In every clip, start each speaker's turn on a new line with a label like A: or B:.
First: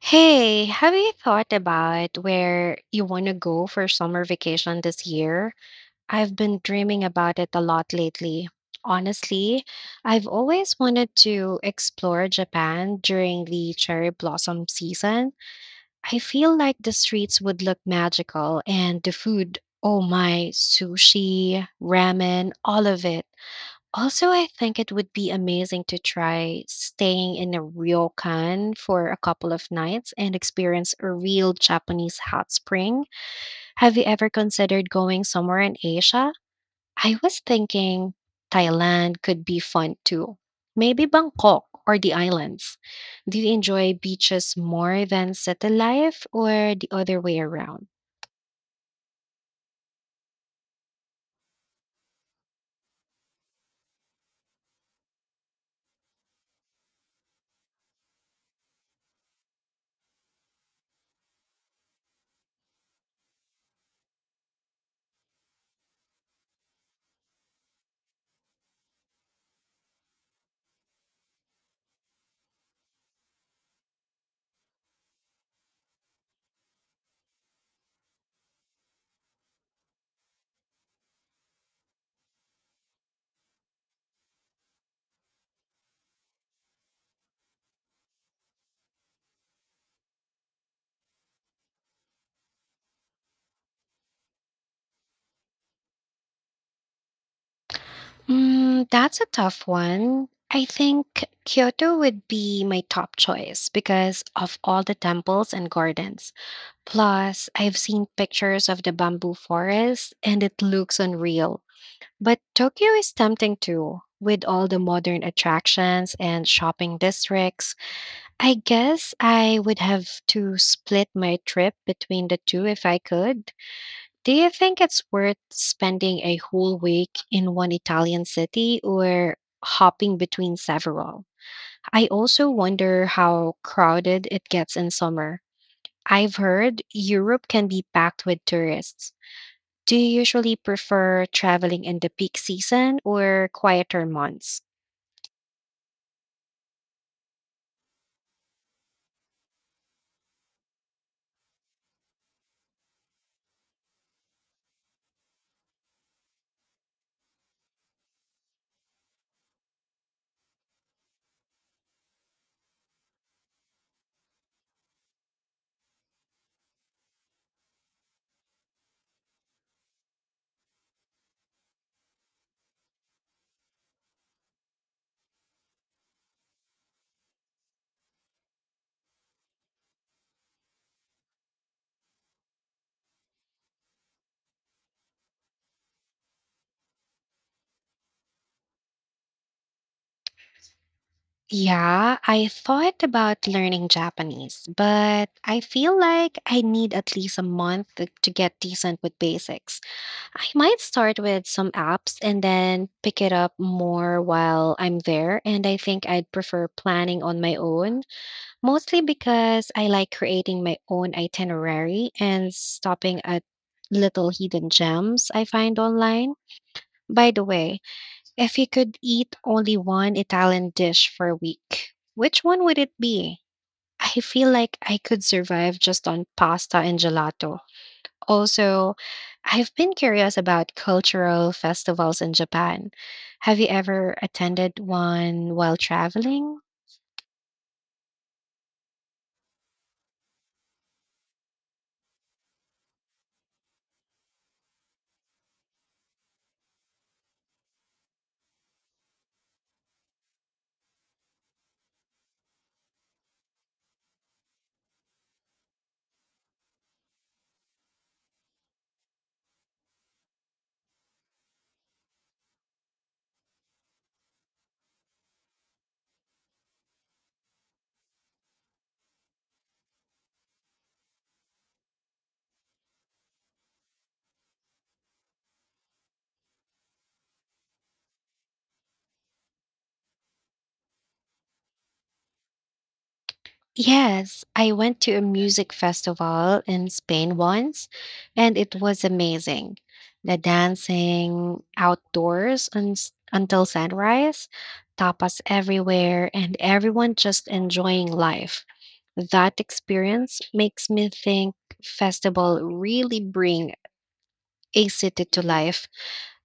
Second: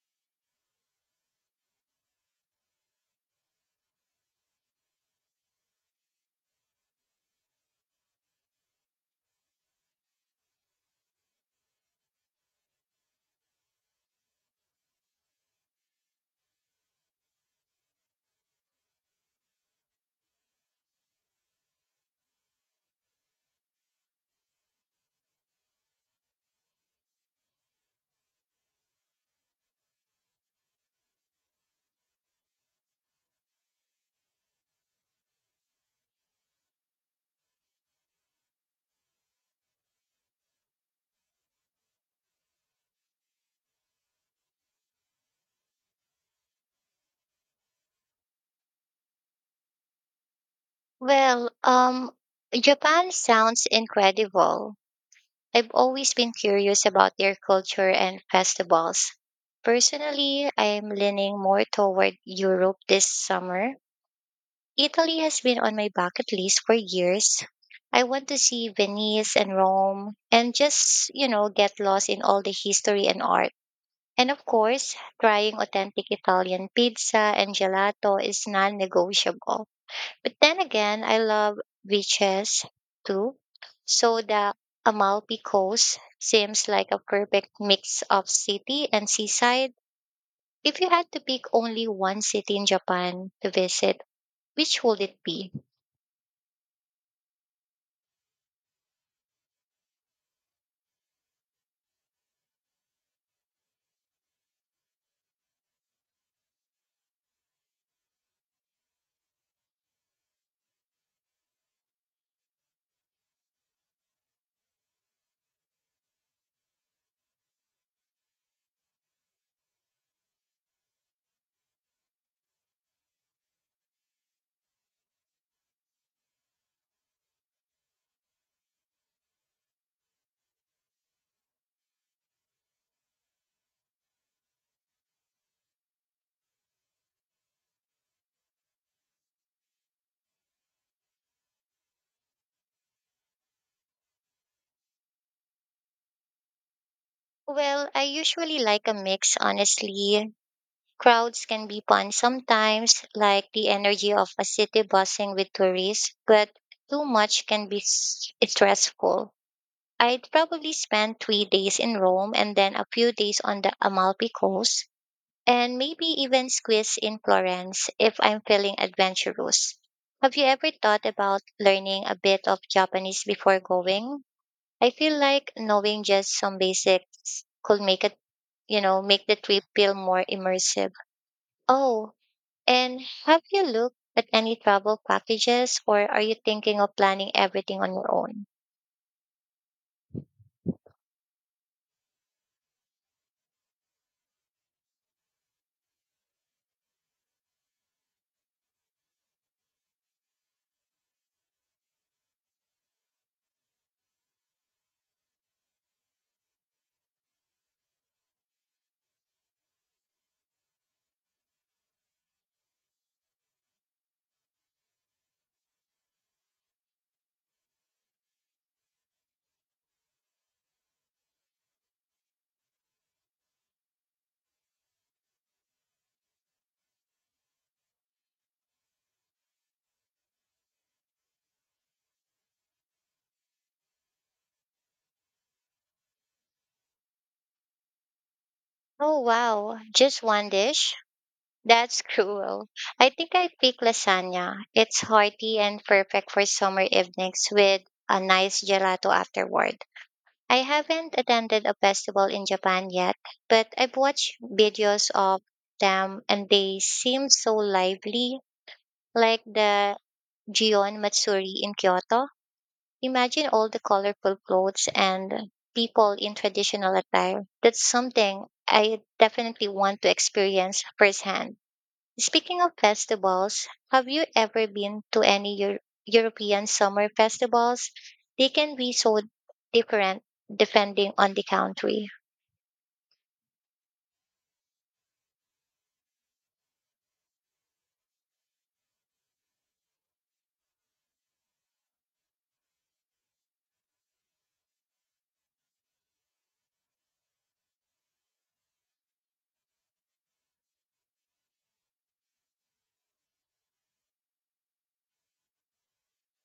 A: Hey, have you thought about where you want to go for summer vacation this year? I've been dreaming about it a lot lately. Honestly, I've always wanted to explore Japan during the cherry blossom season. I feel like the streets would look magical and the food, oh my, sushi, ramen, all of it. Also, I think it would be amazing to try staying in a Ryokan for a couple of nights and experience a real Japanese hot spring. Have you ever considered going somewhere in Asia? I was thinking Thailand could be fun too. Maybe Bangkok or the islands. Do you enjoy beaches more than city life or the other way around?
B: Well, um, Japan sounds incredible. I've always been curious about their culture and festivals. Personally, I'm leaning more toward Europe this summer. Italy has been on my bucket list for years. I want to see Venice and Rome and just get lost in all the history and art. And of course, trying authentic Italian pizza and gelato is non negotiable. But then again, I love beaches too. So the Amalfi Coast seems like a perfect mix of city and seaside. If you had to pick only one city in Japan to visit, which would it be?
A: Mm, that's a tough one. I think Kyoto would be my top choice because of all the temples and gardens. Plus, I've seen pictures of the bamboo forest and it looks unreal. But Tokyo is tempting too, with all the modern attractions and shopping districts. I guess I would have to split my trip between the two if I could. Do you think it's worth spending a whole week in one Italian city or hopping between several? I also wonder how crowded it gets in summer. I've heard Europe can be packed with tourists. Do you usually prefer traveling in the peak season or quieter months?
B: Well, I usually like a mix, honestly. Crowds can be fun sometimes, like the energy of a city buzzing with tourists, but too much can be stressful. I'd probably spend 3 days in Rome and then a few days on the Amalfi Coast, and maybe even squeeze in Florence if I'm feeling adventurous. Have you ever thought about learning a bit of Japanese before going? I feel like knowing just some basics could make it, you know, make the trip feel more immersive. Oh, and have you looked at any travel packages or are you thinking of planning everything on your own?
A: Yeah, I thought about learning Japanese, but I feel like I need at least a month to get decent with basics. I might start with some apps and then pick it up more while I'm there. And I think I'd prefer planning on my own, mostly because I like creating my own itinerary and stopping at little hidden gems I find online. By the way, if you could eat only one Italian dish for a week, which one would it be? I feel like I could survive just on pasta and gelato. Also, I've been curious about cultural festivals in Japan. Have you ever attended one while traveling?
B: Oh, wow. Just one dish? That's cruel. I think I pick lasagna. It's hearty and perfect for summer evenings with a nice gelato afterward. I haven't attended a festival in Japan yet, but I've watched videos of them and they seem so lively, like the Gion Matsuri in Kyoto. Imagine all the colorful clothes and people in traditional attire. That's something I definitely want to experience firsthand. Speaking of festivals, have you ever been to any European summer festivals? They can be so different depending on the country.
A: Yes, I went to a music festival in Spain once, and it was amazing. The dancing outdoors until sunrise, tapas everywhere, and everyone just enjoying life. That experience makes me think festival really bring a city to life.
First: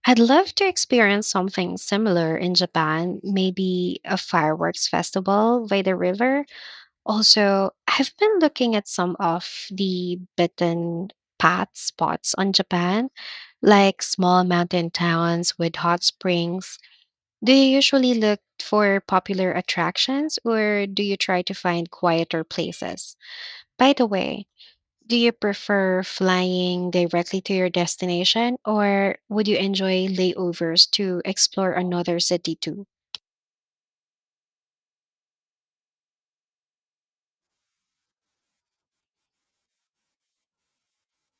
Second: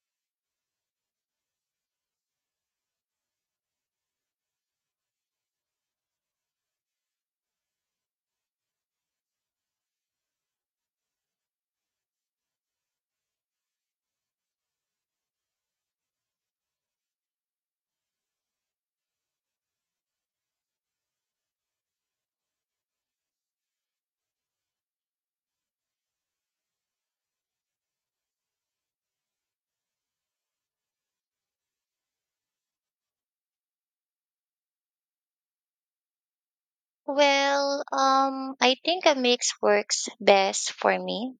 A: I'd love to experience something similar in Japan, maybe a fireworks festival by the river. Also, I've been looking at some of the beaten path spots on Japan, like small mountain towns with hot springs. Do you usually look for popular attractions or do you try to find quieter places? By the way, do you prefer flying directly to your destination or would you enjoy layovers to explore another city too?
B: I think a mix works best for me.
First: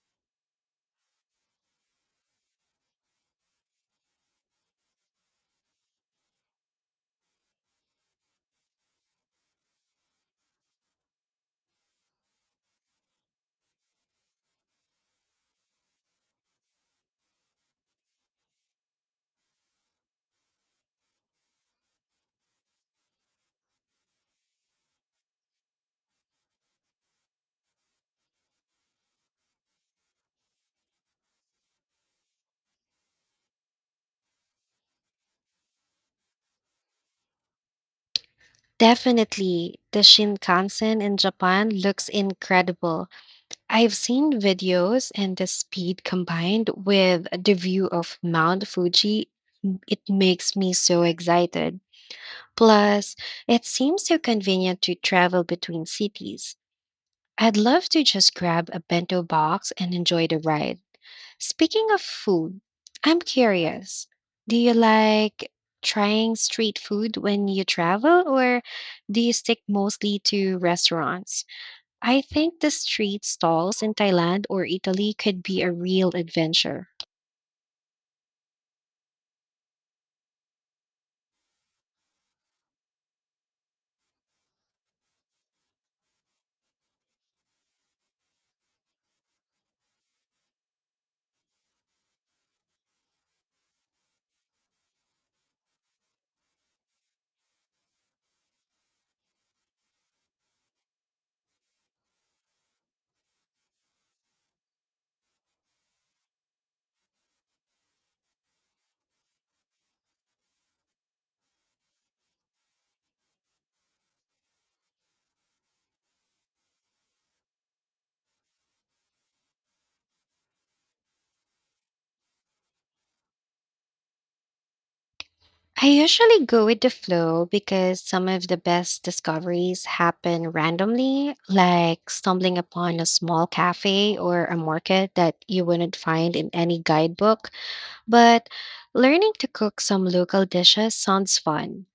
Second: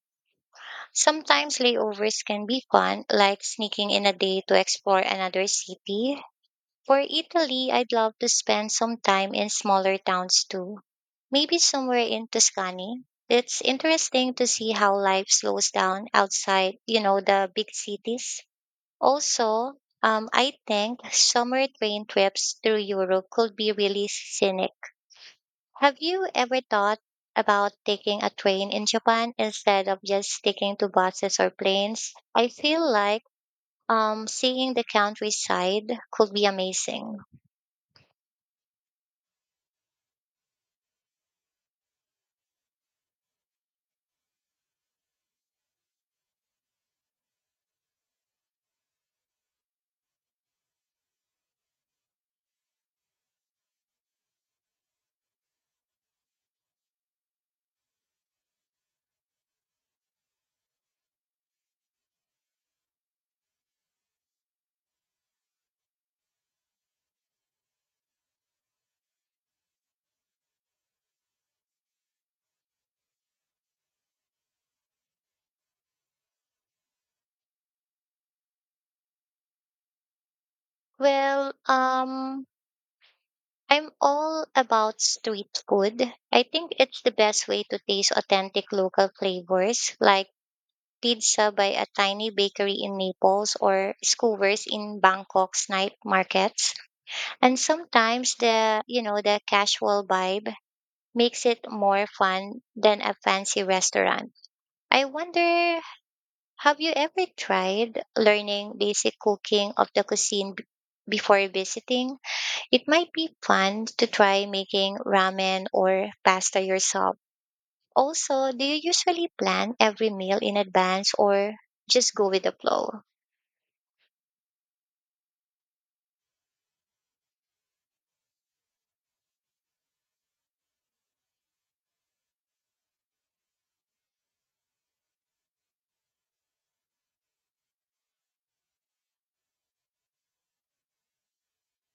B: Sometimes layovers can be fun, like sneaking in a day to explore another city. For Italy, I'd love to spend some time in smaller towns too, maybe somewhere in Tuscany. It's interesting to see how life slows down outside the big cities. Also, I think summer train trips through Europe could be really scenic. Have you ever thought about taking a train in Japan instead of just sticking to buses or planes? I feel like seeing the countryside could be amazing.
A: Definitely, the Shinkansen in Japan looks incredible. I've seen videos and the speed combined with the view of Mount Fuji, it makes me so excited. Plus, it seems so convenient to travel between cities. I'd love to just grab a bento box and enjoy the ride. Speaking of food, I'm curious. Do you like trying street food when you travel, or do you stick mostly to restaurants? I think the street stalls in Thailand or Italy could be a real adventure.
B: Well, um, I'm all about street food. I think it's the best way to taste authentic local flavors like pizza by a tiny bakery in Naples or skewers in Bangkok's night markets. And sometimes the casual vibe makes it more fun than a fancy restaurant. I wonder, have you ever tried learning basic cooking of the cuisine before visiting? It might be fun to try making ramen or pasta yourself. Also, do you usually plan every meal in advance or just go with the flow?
A: I usually go with the flow because some of the best discoveries happen randomly, like stumbling upon a small cafe or a market that you wouldn't find in any guidebook. But learning to cook some local dishes sounds fun.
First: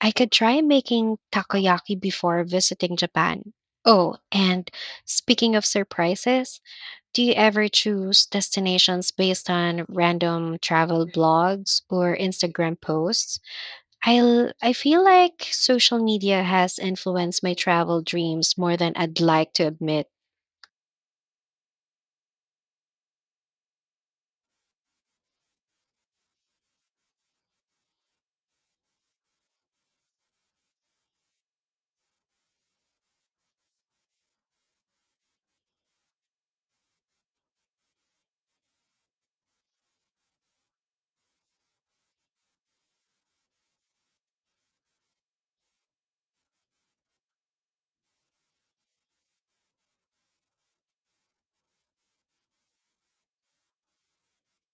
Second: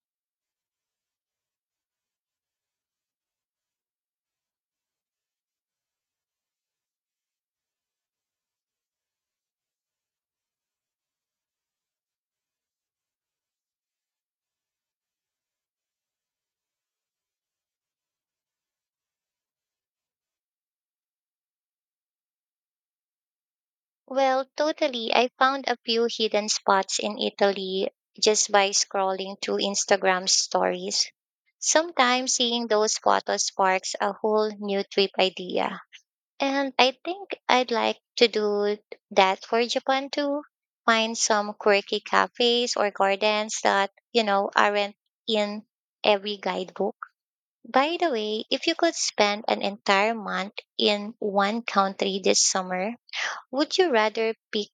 A: I could try making takoyaki before visiting Japan. Oh, and speaking of surprises, do you ever choose destinations based on random travel blogs or Instagram posts? I feel like social media has influenced my travel dreams more than I'd like to admit.
B: Well, totally. I found a few hidden spots in Italy just by scrolling through Instagram stories. Sometimes seeing those photos sparks a whole new trip idea. And I think I'd like to do that for Japan too. Find some quirky cafes or gardens that aren't in every guidebook. By the way, if you could spend an entire month in one country this summer, would you rather pick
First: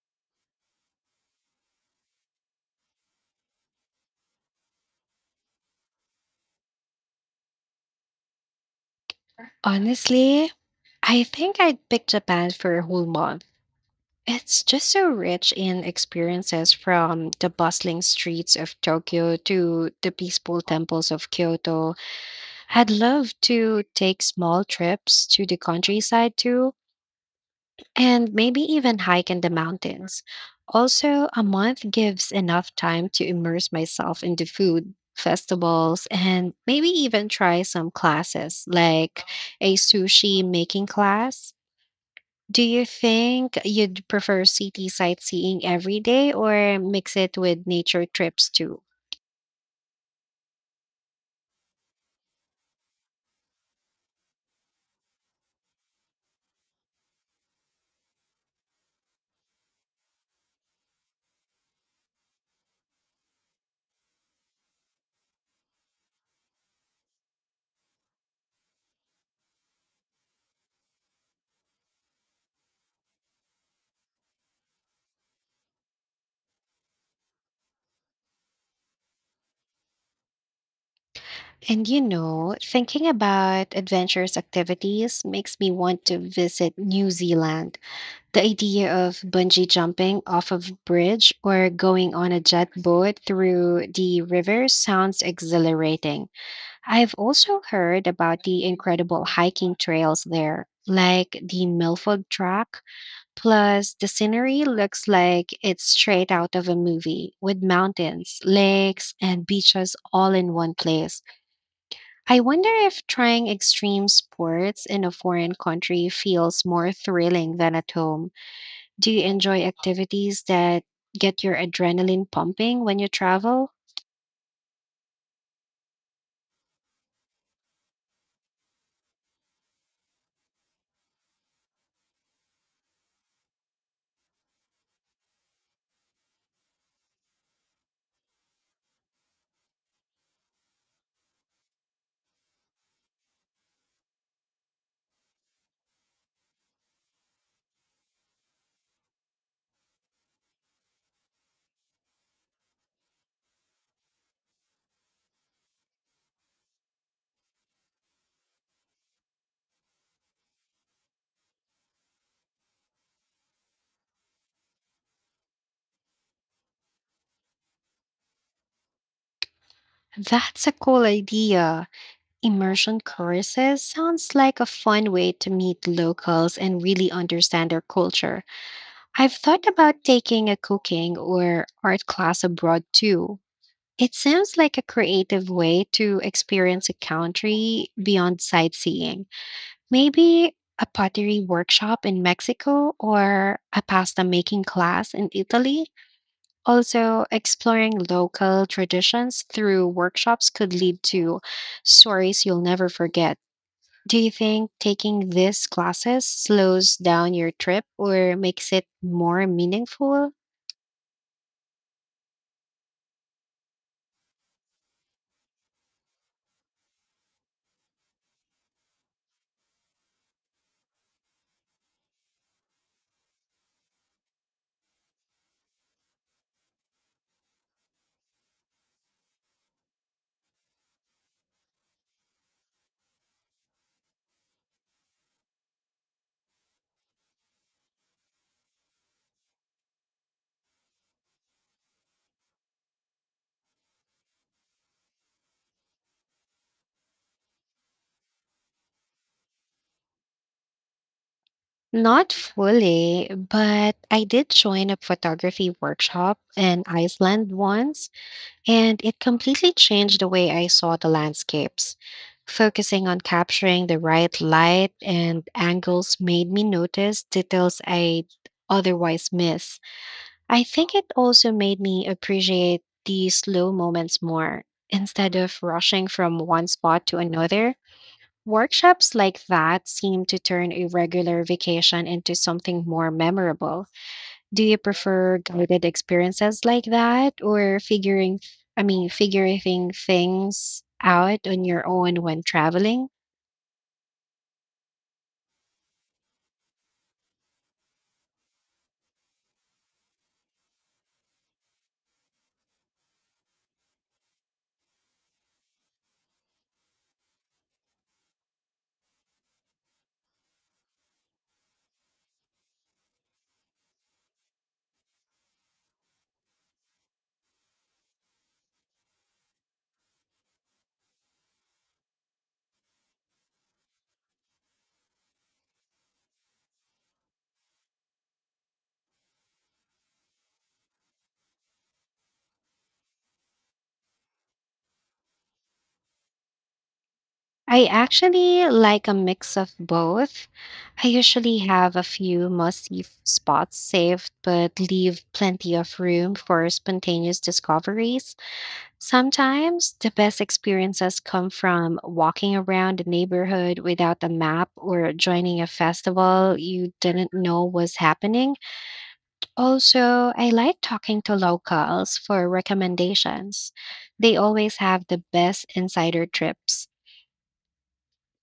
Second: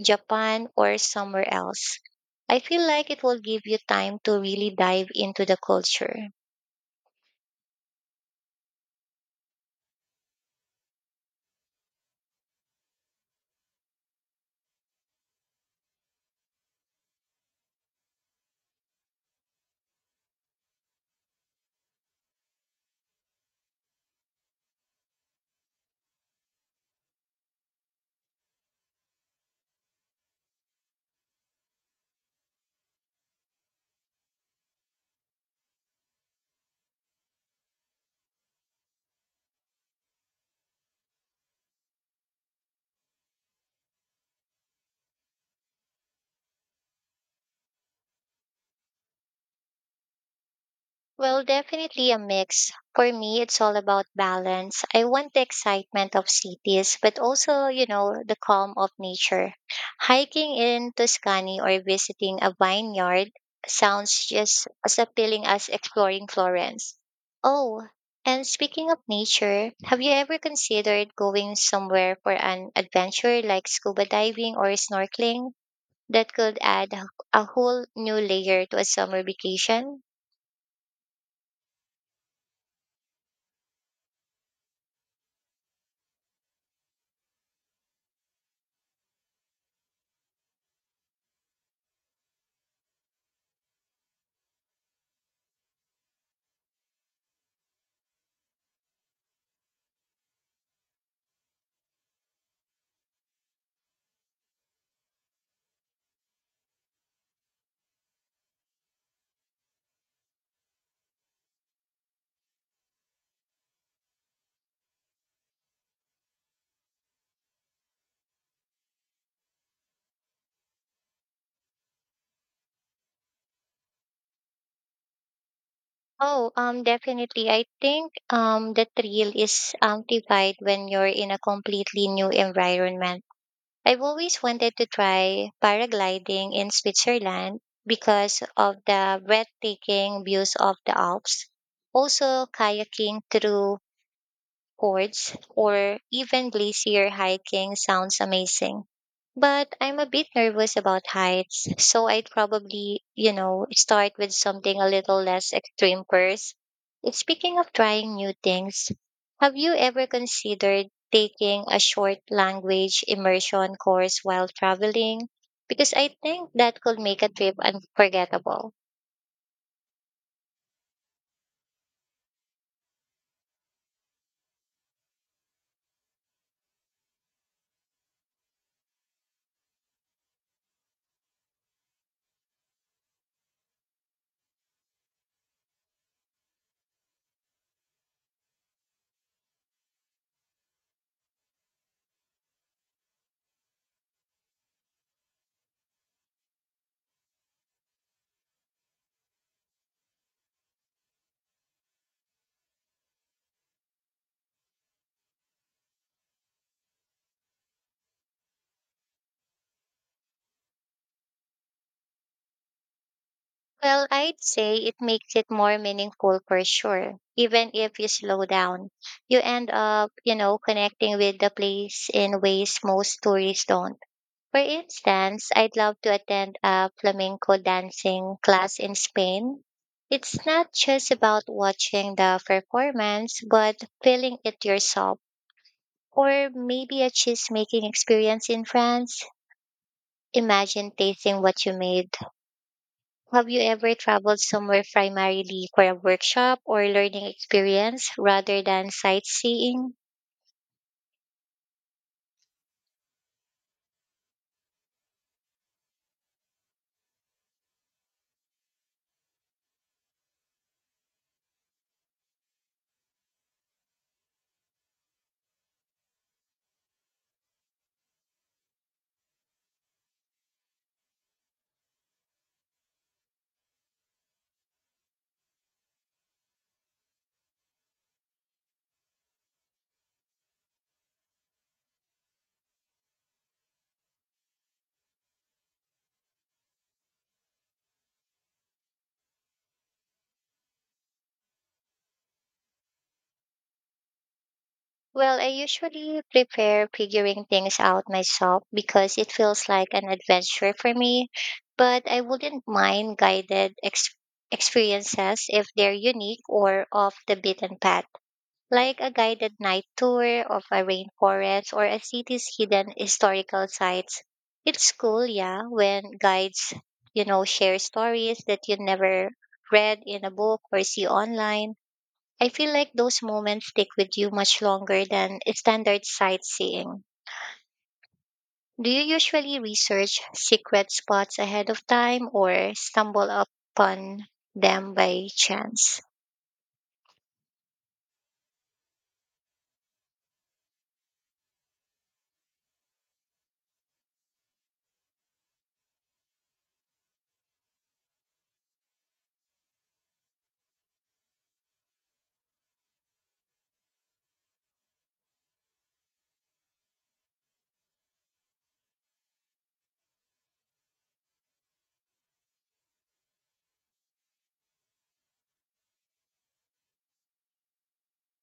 B: Japan or somewhere else? I feel like it will give you time to really dive into the culture.
A: Honestly, I think I'd pick Japan for a whole month. It's just so rich in experiences from the bustling streets of Tokyo to the peaceful temples of Kyoto. I'd love to take small trips to the countryside too, and maybe even hike in the mountains. Also, a month gives enough time to immerse myself in the food, festivals, and maybe even try some classes like a sushi making class. Do you think you'd prefer city sightseeing every day or mix it with nature trips too?
B: Well, definitely a mix. For me, it's all about balance. I want the excitement of cities, but also the calm of nature. Hiking in Tuscany or visiting a vineyard sounds just as appealing as exploring Florence. Oh, and speaking of nature, have you ever considered going somewhere for an adventure like scuba diving or snorkeling? That could add a whole new layer to a summer vacation.
A: And you know, thinking about adventurous activities makes me want to visit New Zealand. The idea of bungee jumping off of a bridge or going on a jet boat through the river sounds exhilarating. I've also heard about the incredible hiking trails there, like the Milford Track. Plus, the scenery looks like it's straight out of a movie, with mountains, lakes, and beaches all in one place. I wonder if trying extreme sports in a foreign country feels more thrilling than at home. Do you enjoy activities that get your adrenaline pumping when you travel?
B: Oh, definitely. I think the thrill is amplified when you're in a completely new environment. I've always wanted to try paragliding in Switzerland because of the breathtaking views of the Alps. Also, kayaking through chords or even glacier hiking sounds amazing. But I'm a bit nervous about heights, so I'd probably start with something a little less extreme first. Speaking of trying new things, have you ever considered taking a short language immersion course while traveling? Because I think that could make a trip unforgettable.
A: That's a cool idea. Immersion courses sounds like a fun way to meet locals and really understand their culture. I've thought about taking a cooking or art class abroad too. It sounds like a creative way to experience a country beyond sightseeing. Maybe a pottery workshop in Mexico or a pasta making class in Italy. Also, exploring local traditions through workshops could lead to stories you'll never forget. Do you think taking these classes slows down your trip or makes it more meaningful?
B: Well, I'd say it makes it more meaningful for sure. Even if you slow down, you end up connecting with the place in ways most tourists don't. For instance, I'd love to attend a flamenco dancing class in Spain. It's not just about watching the performance, but feeling it yourself. Or maybe a cheese making experience in France. Imagine tasting what you made. Have you ever traveled somewhere primarily for a workshop or learning experience rather than sightseeing?
A: Not fully, but I did join a photography workshop in Iceland once, and it completely changed the way I saw the landscapes. Focusing on capturing the right light and angles made me notice details I'd otherwise miss. I think it also made me appreciate the slow moments more. Instead of rushing from one spot to another, workshops like that seem to turn a regular vacation into something more memorable. Do you prefer guided experiences like that or figuring I mean figuring things out on your own when traveling?
B: Well, I usually prepare figuring things out myself because it feels like an adventure for me, but I wouldn't mind guided experiences if they're unique or off the beaten path, like a guided night tour of a rainforest or a city's hidden historical sites. It's cool, yeah, when guides share stories that you never read in a book or see online. I feel like those moments stick with you much longer than standard sightseeing. Do you usually research secret spots ahead of time or stumble upon them by chance?
A: I actually like a mix of both. I usually have a few must-see spots saved but leave plenty of room for spontaneous discoveries. Sometimes the best experiences come from walking around the neighborhood without a map or joining a festival you didn't know was happening. Also, I like talking to locals for recommendations. They always have the best insider trips.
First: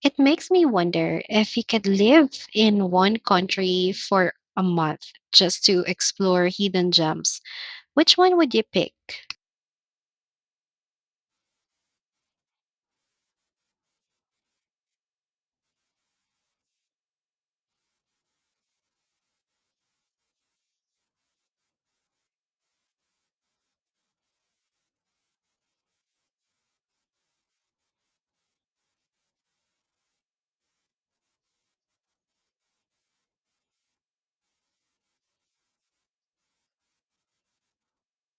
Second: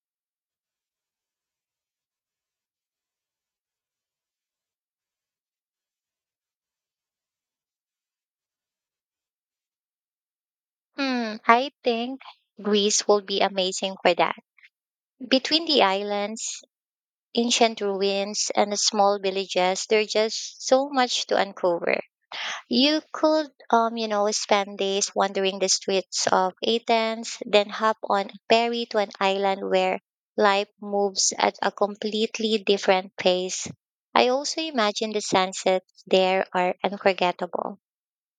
A: It makes me wonder if you could live in one country for a month just to explore hidden gems. Which one would you pick?
B: Hmm, I think Greece will be amazing for that. Between the islands, ancient ruins, and the small villages, there's just so much to uncover. You could spend days wandering the streets of Athens, then hop on a ferry to an island where life moves at a completely different pace. I also imagine the sunsets there are unforgettable.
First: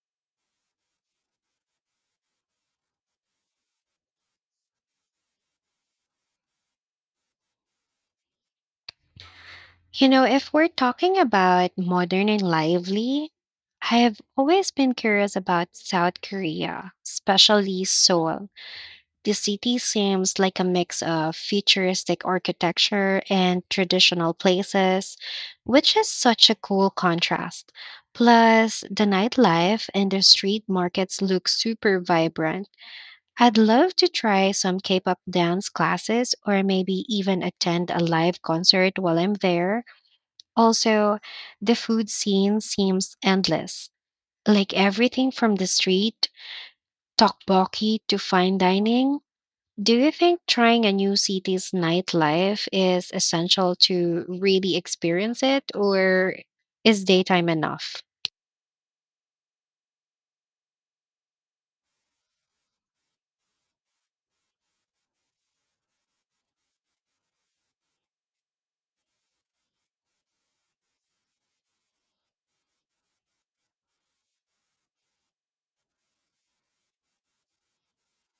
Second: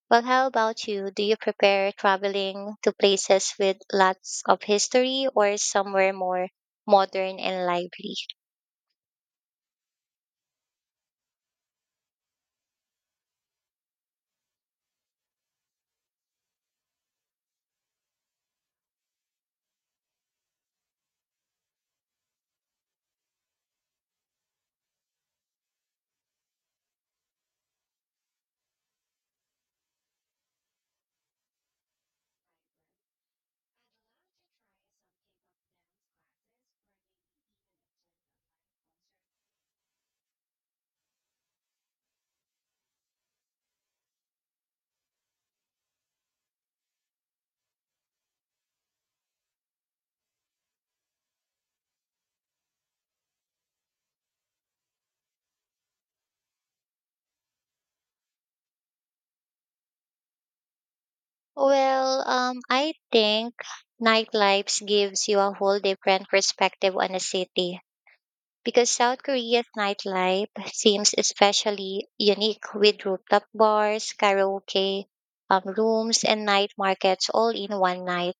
B: Well, how about you? Do you prepare traveling to places with lots of history or somewhere more modern and lively?
A: You know, if we're talking about modern and lively, I have always been curious about South Korea, especially Seoul. The city seems like a mix of futuristic architecture and traditional places, which is such a cool contrast. Plus, the nightlife and the street markets look super vibrant. I'd love to try some K pop dance classes or maybe even attend a live concert while I'm there. Also, the food scene seems endless, like everything from the street, tteokbokki to fine dining. Do you think trying a new city's nightlife is essential to really experience it, or is daytime enough?
B: I think nightlife gives you a whole different perspective on a city because South Korea's nightlife seems especially unique with rooftop bars, karaoke, rooms, and night markets all in one night.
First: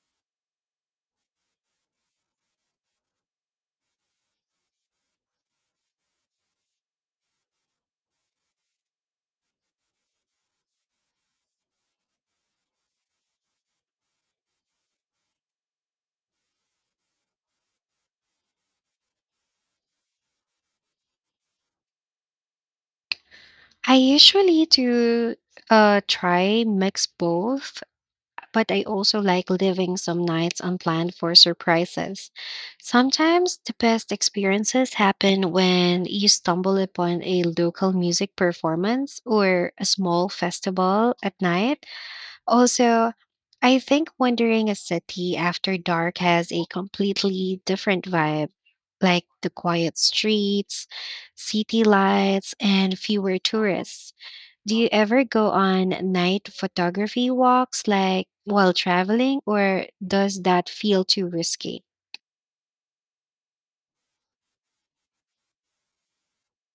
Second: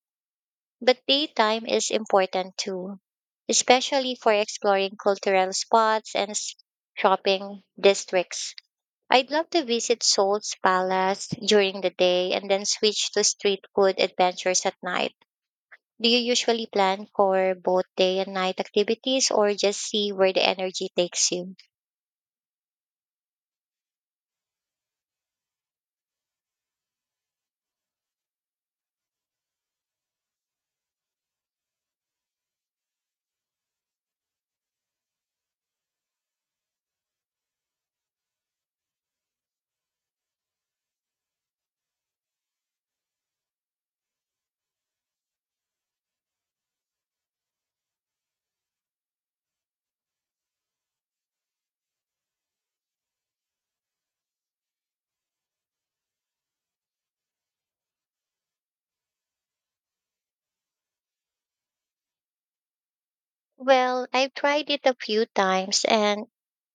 B: But daytime is important too, especially for exploring cultural spots and shopping districts. I'd love to visit Seoul's palace during the day and then switch to street food adventures at night. Do you usually plan for both day and night activities or just see where the energy takes you?
A: I usually do try mix both, but I also like leaving some nights unplanned for surprises. Sometimes the best experiences happen when you stumble upon a local music performance or a small festival at night. Also, I think wandering a city after dark has a completely different vibe, like the quiet streets, city lights, and fewer tourists. Do you ever go on night photography walks like while traveling, or does that feel too risky?
B: Well, I've tried it a few times and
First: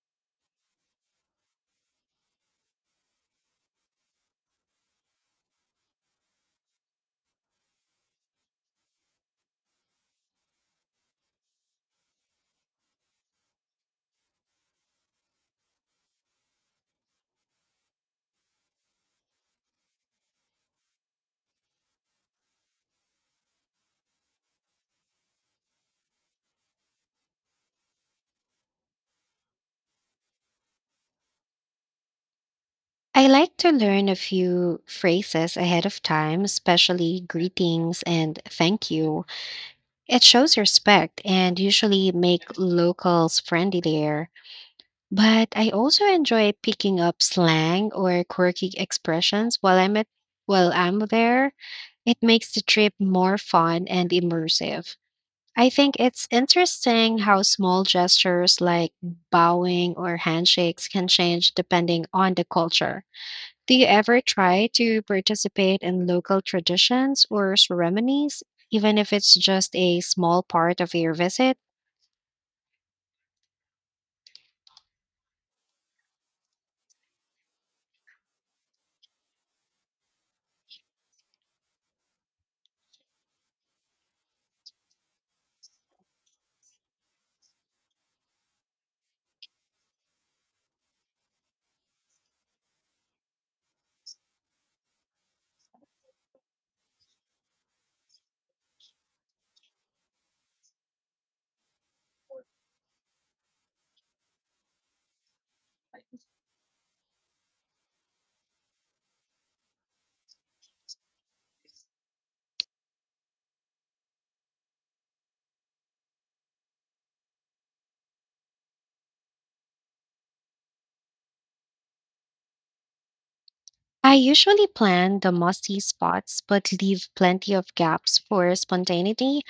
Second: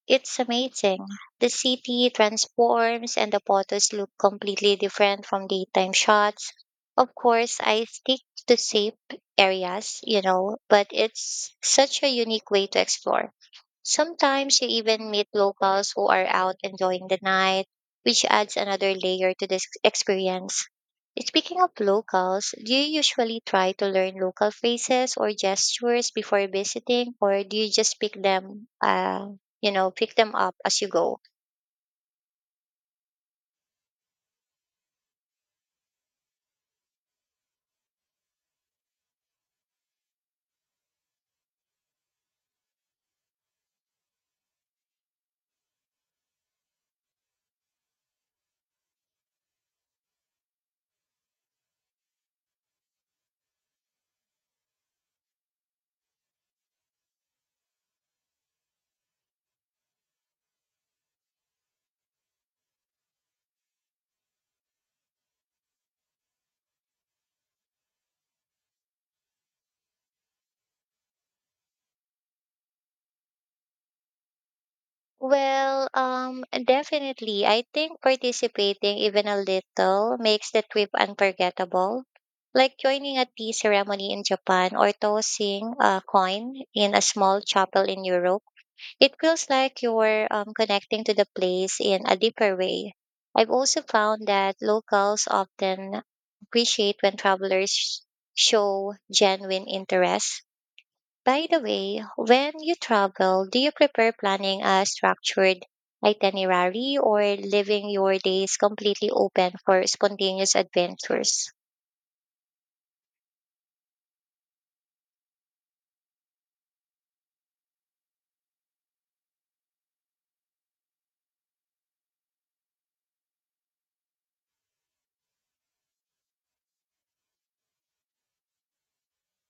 B: it's amazing. The city transforms and the photos look completely different from daytime shots. Of course, I stick to safe areas, but it's such a unique way to explore. Sometimes you even meet locals who are out enjoying the night, which adds another layer to this experience. Speaking of locals, do you usually try to learn local phrases or gestures before visiting, or do you just pick them pick them up as you go?
A: I like to learn a few phrases ahead of time, especially greetings and thank you. It shows respect and usually make locals friendly there. But I also enjoy picking up slang or quirky expressions while I'm there. It makes the trip more fun and immersive. I think it's interesting how small gestures like bowing or handshakes can change depending on the culture. Do you ever try to participate in local traditions or ceremonies, even if it's just a small part of your visit?
B: Well, definitely, I think participating even a little makes the trip unforgettable, like joining a tea ceremony in Japan or tossing a coin in a small chapel in Europe. It feels like you're connecting to the place in a deeper way. I've also found that locals often appreciate when travelers show genuine interest. By the way, when you travel, do you prefer planning a structured itinerary or leaving your days completely open for spontaneous adventures?
A: I usually plan the must see spots but leave plenty of gaps for spontaneity.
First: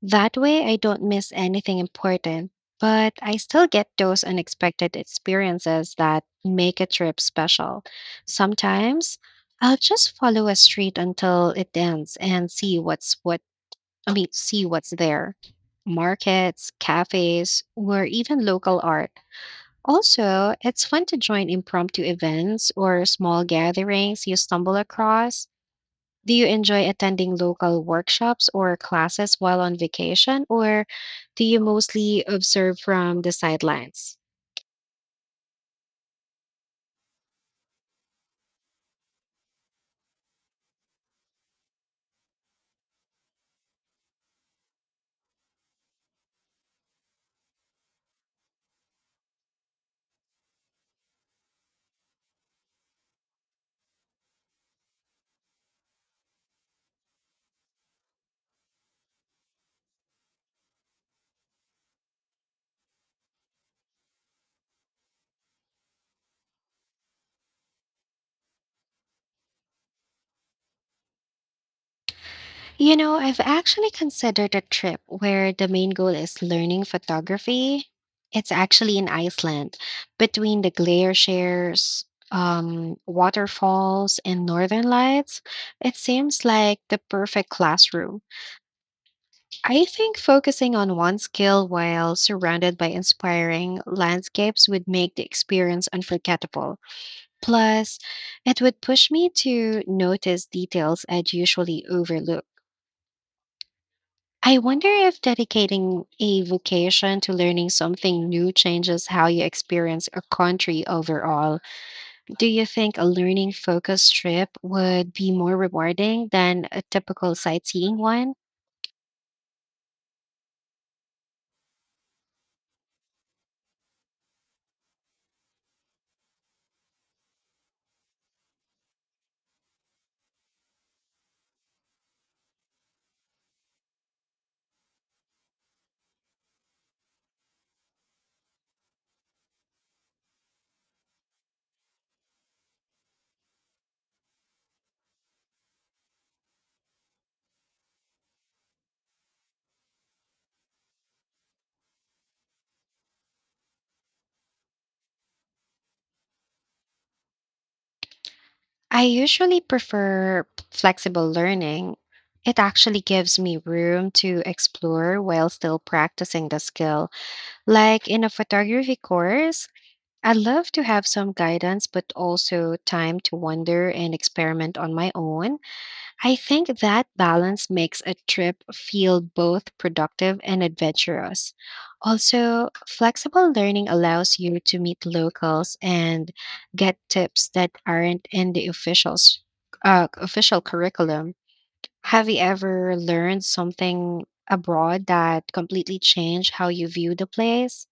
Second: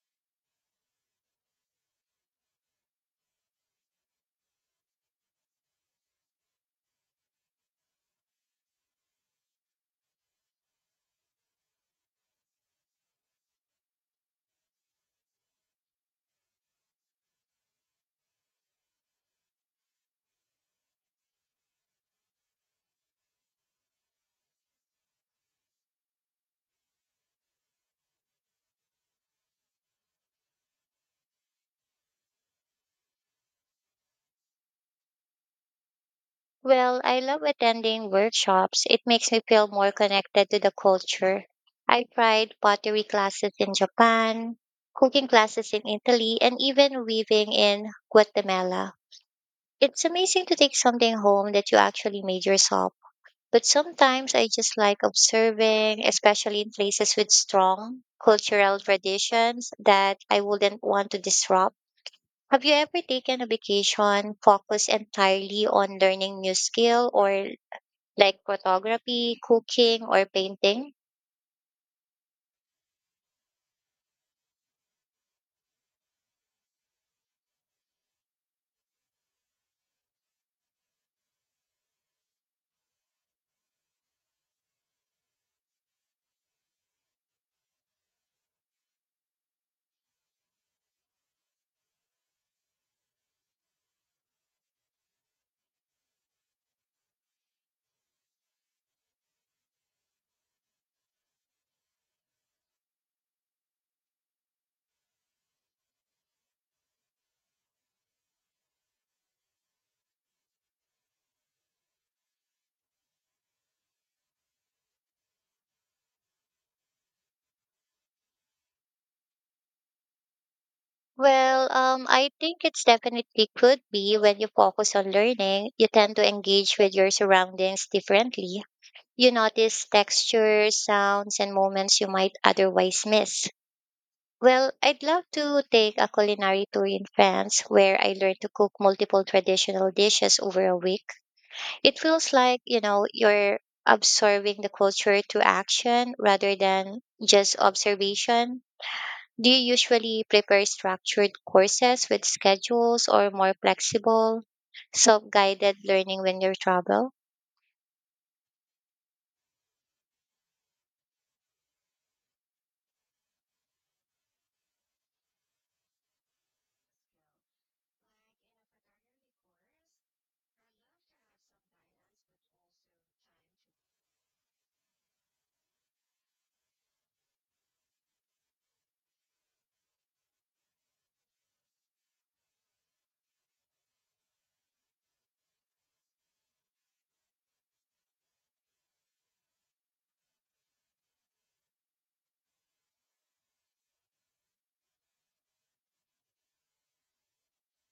A: That way, I don't miss anything important, but I still get those unexpected experiences that make a trip special. Sometimes I'll just follow a street until it ends and see what's what I mean, see what's there. Markets, cafes, or even local art. Also, it's fun to join impromptu events or small gatherings you stumble across. Do you enjoy attending local workshops or classes while on vacation, or do you mostly observe from the sidelines?
B: Well, I love attending workshops. It makes me feel more connected to the culture. I tried pottery classes in Japan, cooking classes in Italy, and even weaving in Guatemala. It's amazing to take something home that you actually made yourself. But sometimes I just like observing, especially in places with strong cultural traditions that I wouldn't want to disrupt. Have you ever taken a vacation focused entirely on learning new skill, or like photography, cooking, or painting?
A: You know, I've actually considered a trip where the main goal is learning photography. It's actually in Iceland, between the glaciers, waterfalls, and northern lights. It seems like the perfect classroom. I think focusing on one skill while surrounded by inspiring landscapes would make the experience unforgettable. Plus, it would push me to notice details I'd usually overlook. I wonder if dedicating a vocation to learning something new changes how you experience a country overall. Do you think a learning focused trip would be more rewarding than a typical sightseeing one?
B: I think it's definitely could be. When you focus on learning, you tend to engage with your surroundings differently. You notice textures, sounds, and moments you might otherwise miss. Well, I'd love to take a culinary tour in France where I learn to cook multiple traditional dishes over a week. It feels like you're absorbing the culture to action rather than just observation. Do you usually prepare structured courses with schedules or more flexible, self guided learning when you travel?
A: I usually prefer flexible learning. It actually gives me room to explore while still practicing the skill. Like in a photography course, I love to have some guidance, but also time to wonder and experiment on my own. I think that balance makes a trip feel both productive and adventurous. Also, flexible learning allows you to meet locals and get tips that aren't in the official curriculum. Have you ever learned something abroad that completely changed how you view the place?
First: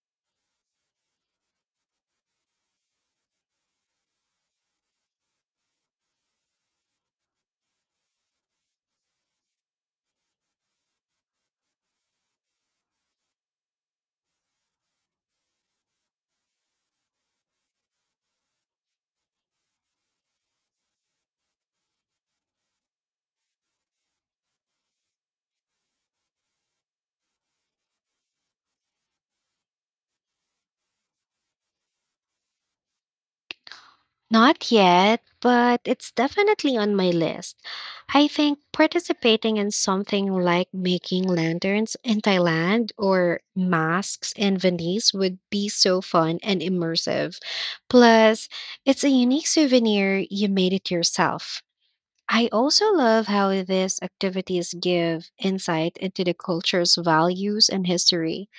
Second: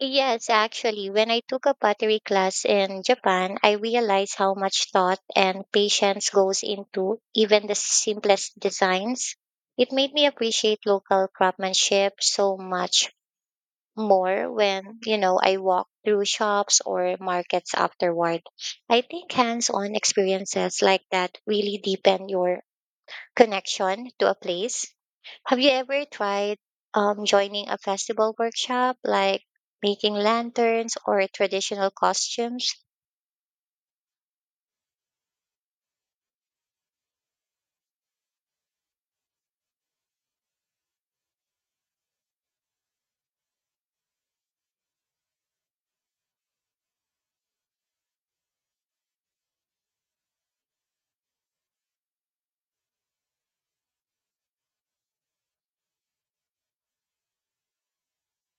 B: Yes, actually, when I took a pottery class in Japan, I realized how much thought and patience goes into even the simplest designs. It made me appreciate local craftsmanship so much more when I walk through shops or markets afterward. I think hands-on experiences like that really deepen your connection to a place. Have you ever tried joining a festival workshop like making lanterns or traditional costumes?
A: Not yet, but it's definitely on my list. I think participating in something like making lanterns in Thailand or masks in Venice would be so fun and immersive. Plus, it's a unique souvenir you made it yourself. I also love how these activities give insight into the culture's values and history.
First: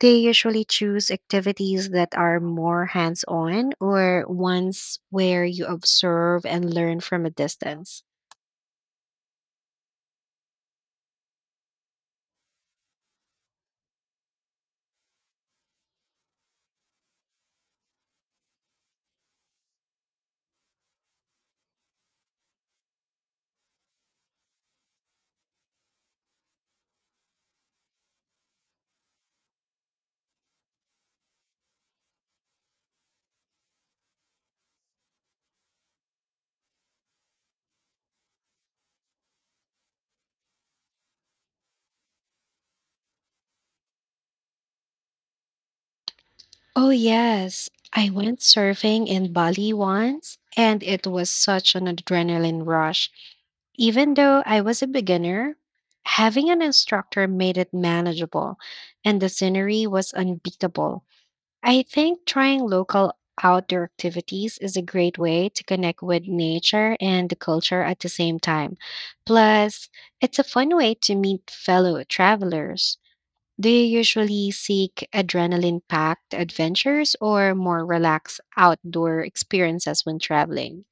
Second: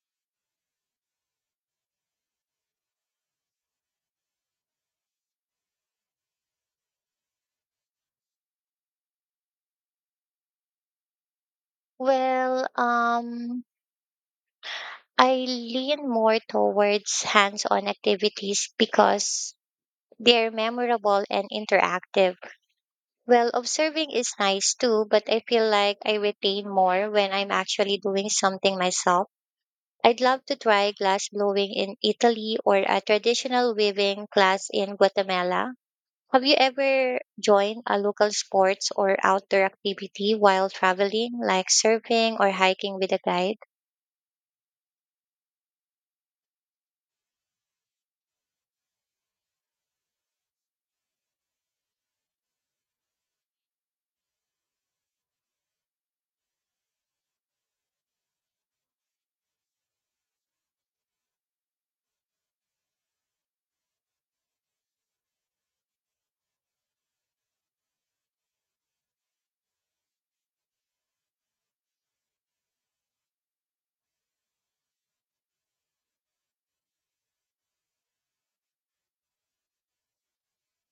A: They usually choose activities that are more hands on or ones where you observe and learn from a distance.
B: Well, um, I lean more towards hands on activities because they're memorable and interactive. Well, observing is nice too, but I feel like I retain more when I'm actually doing something myself. I'd love to try glass blowing in Italy or a traditional weaving class in Guatemala. Have you ever joined a local sports or outdoor activity while traveling, like surfing or hiking with a guide?
A: Oh, yes. I went surfing in Bali once, and it was such an adrenaline rush. Even though I was a beginner, having an instructor made it manageable, and the scenery was unbeatable. I think trying local outdoor activities is a great way to connect with nature and the culture at the same time. Plus, it's a fun way to meet fellow travelers. Do you usually seek adrenaline packed adventures or more relaxed outdoor experiences when traveling?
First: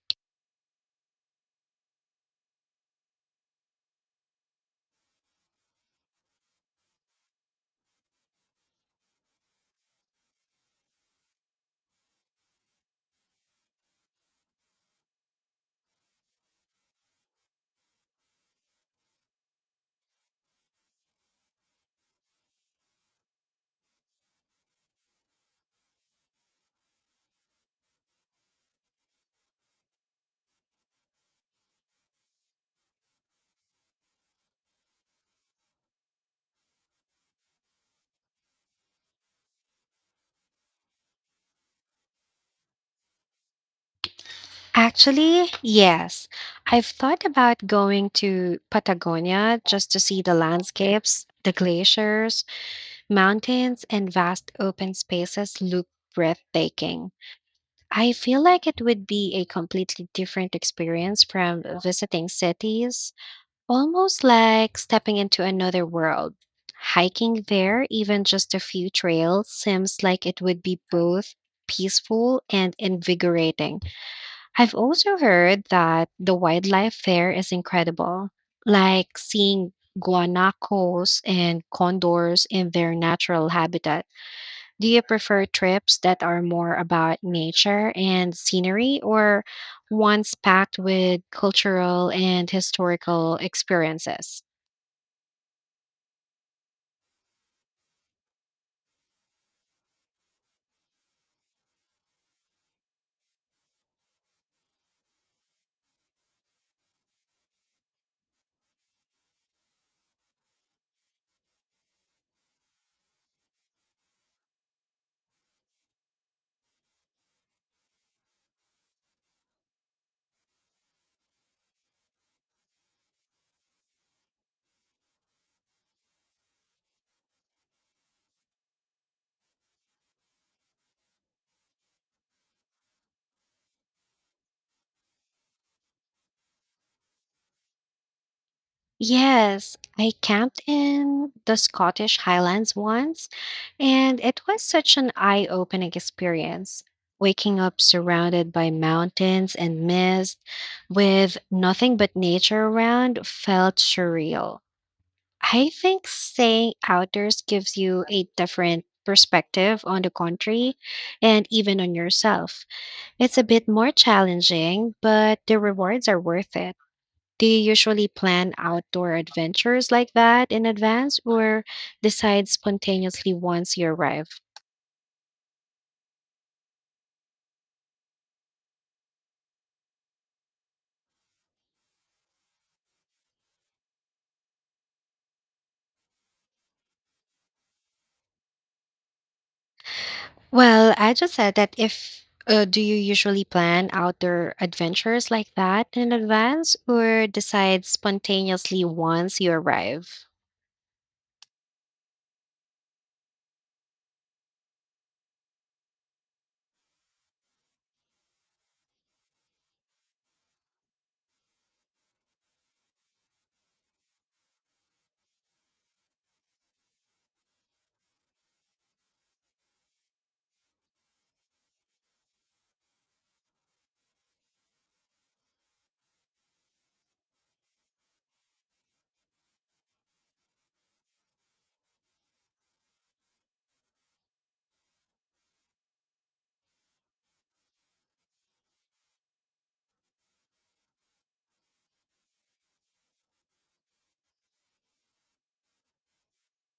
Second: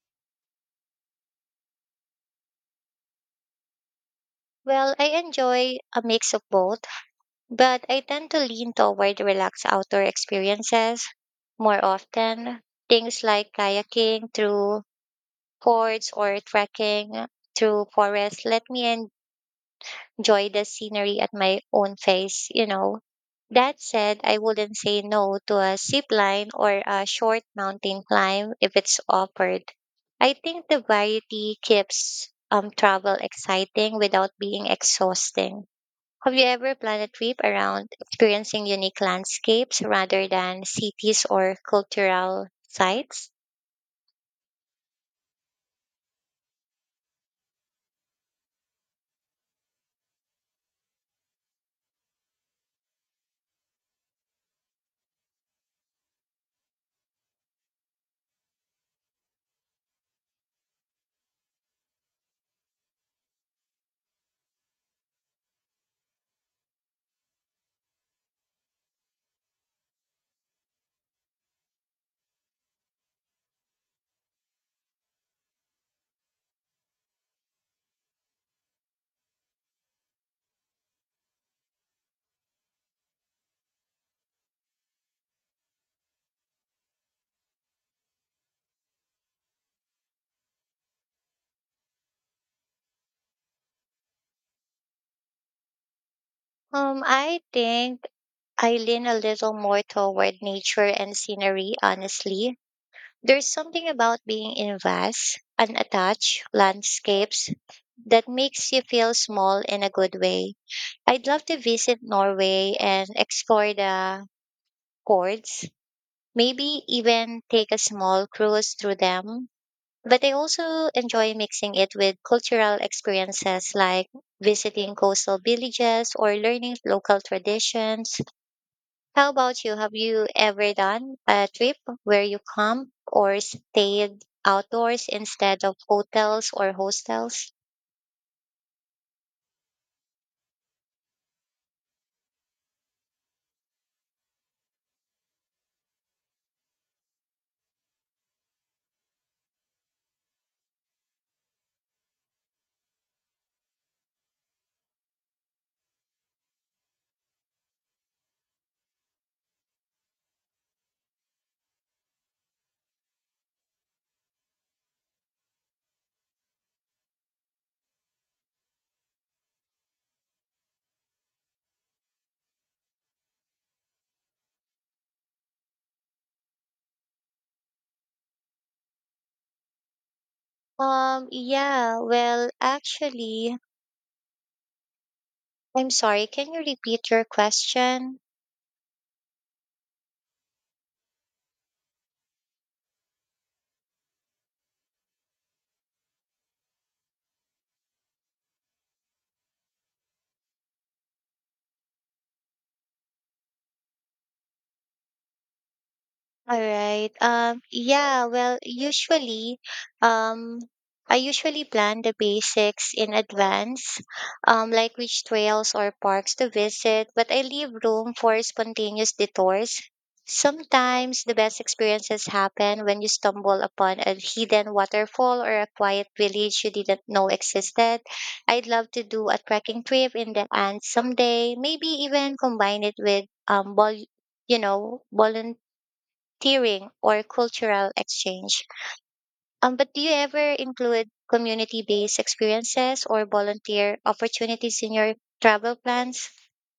B: Well, I enjoy a mix of both, but I tend to lean toward relaxed outdoor experiences more often. Things like kayaking through fords or trekking through forests let me enjoy the scenery at my own pace. That said, I wouldn't say no to a zip line or a short mountain climb if it's offered. I think the variety keeps travel exciting without being exhausting. Have you ever planned a trip around experiencing unique landscapes rather than cities or cultural sites?
A: Actually, yes. I've thought about going to Patagonia just to see the landscapes, the glaciers, mountains and vast open spaces look breathtaking. I feel like it would be a completely different experience from visiting cities, almost like stepping into another world. Hiking there, even just a few trails, seems like it would be both peaceful and invigorating. I've also heard that the wildlife there is incredible, like seeing guanacos and condors in their natural habitat. Do you prefer trips that are more about nature and scenery or ones packed with cultural and historical experiences?
B: I think I lean a little more toward nature and scenery, honestly. There's something about being in vast, unattached landscapes that makes you feel small in a good way. I'd love to visit Norway and explore the fjords, maybe even take a small cruise through them. But I also enjoy mixing it with cultural experiences like visiting coastal villages or learning local traditions. How about you? Have you ever done a trip where you camped or stayed outdoors instead of hotels or hostels?
A: Yes, I camped in the Scottish Highlands once, and it was such an eye opening experience. Waking up surrounded by mountains and mist with nothing but nature around felt surreal. I think staying outdoors gives you a different perspective on the country and even on yourself. It's a bit more challenging, but the rewards are worth it. Do you usually plan outdoor adventures like that in advance or decide spontaneously once you arrive?
B: Um, yeah, well, actually, I'm sorry. Can you repeat your question?
A: Well, I just said that if do you usually plan outdoor adventures like that in advance or decide spontaneously once you arrive?
B: All right. Um, I usually plan the basics in advance, like which trails or parks to visit, but I leave room for spontaneous detours. Sometimes the best experiences happen when you stumble upon a hidden waterfall or a quiet village you didn't know existed. I'd love to do a trekking trip in the Andes someday, maybe even combine it with volunteering touring, or cultural exchange. But do you ever include community based experiences or volunteer opportunities in your travel plans?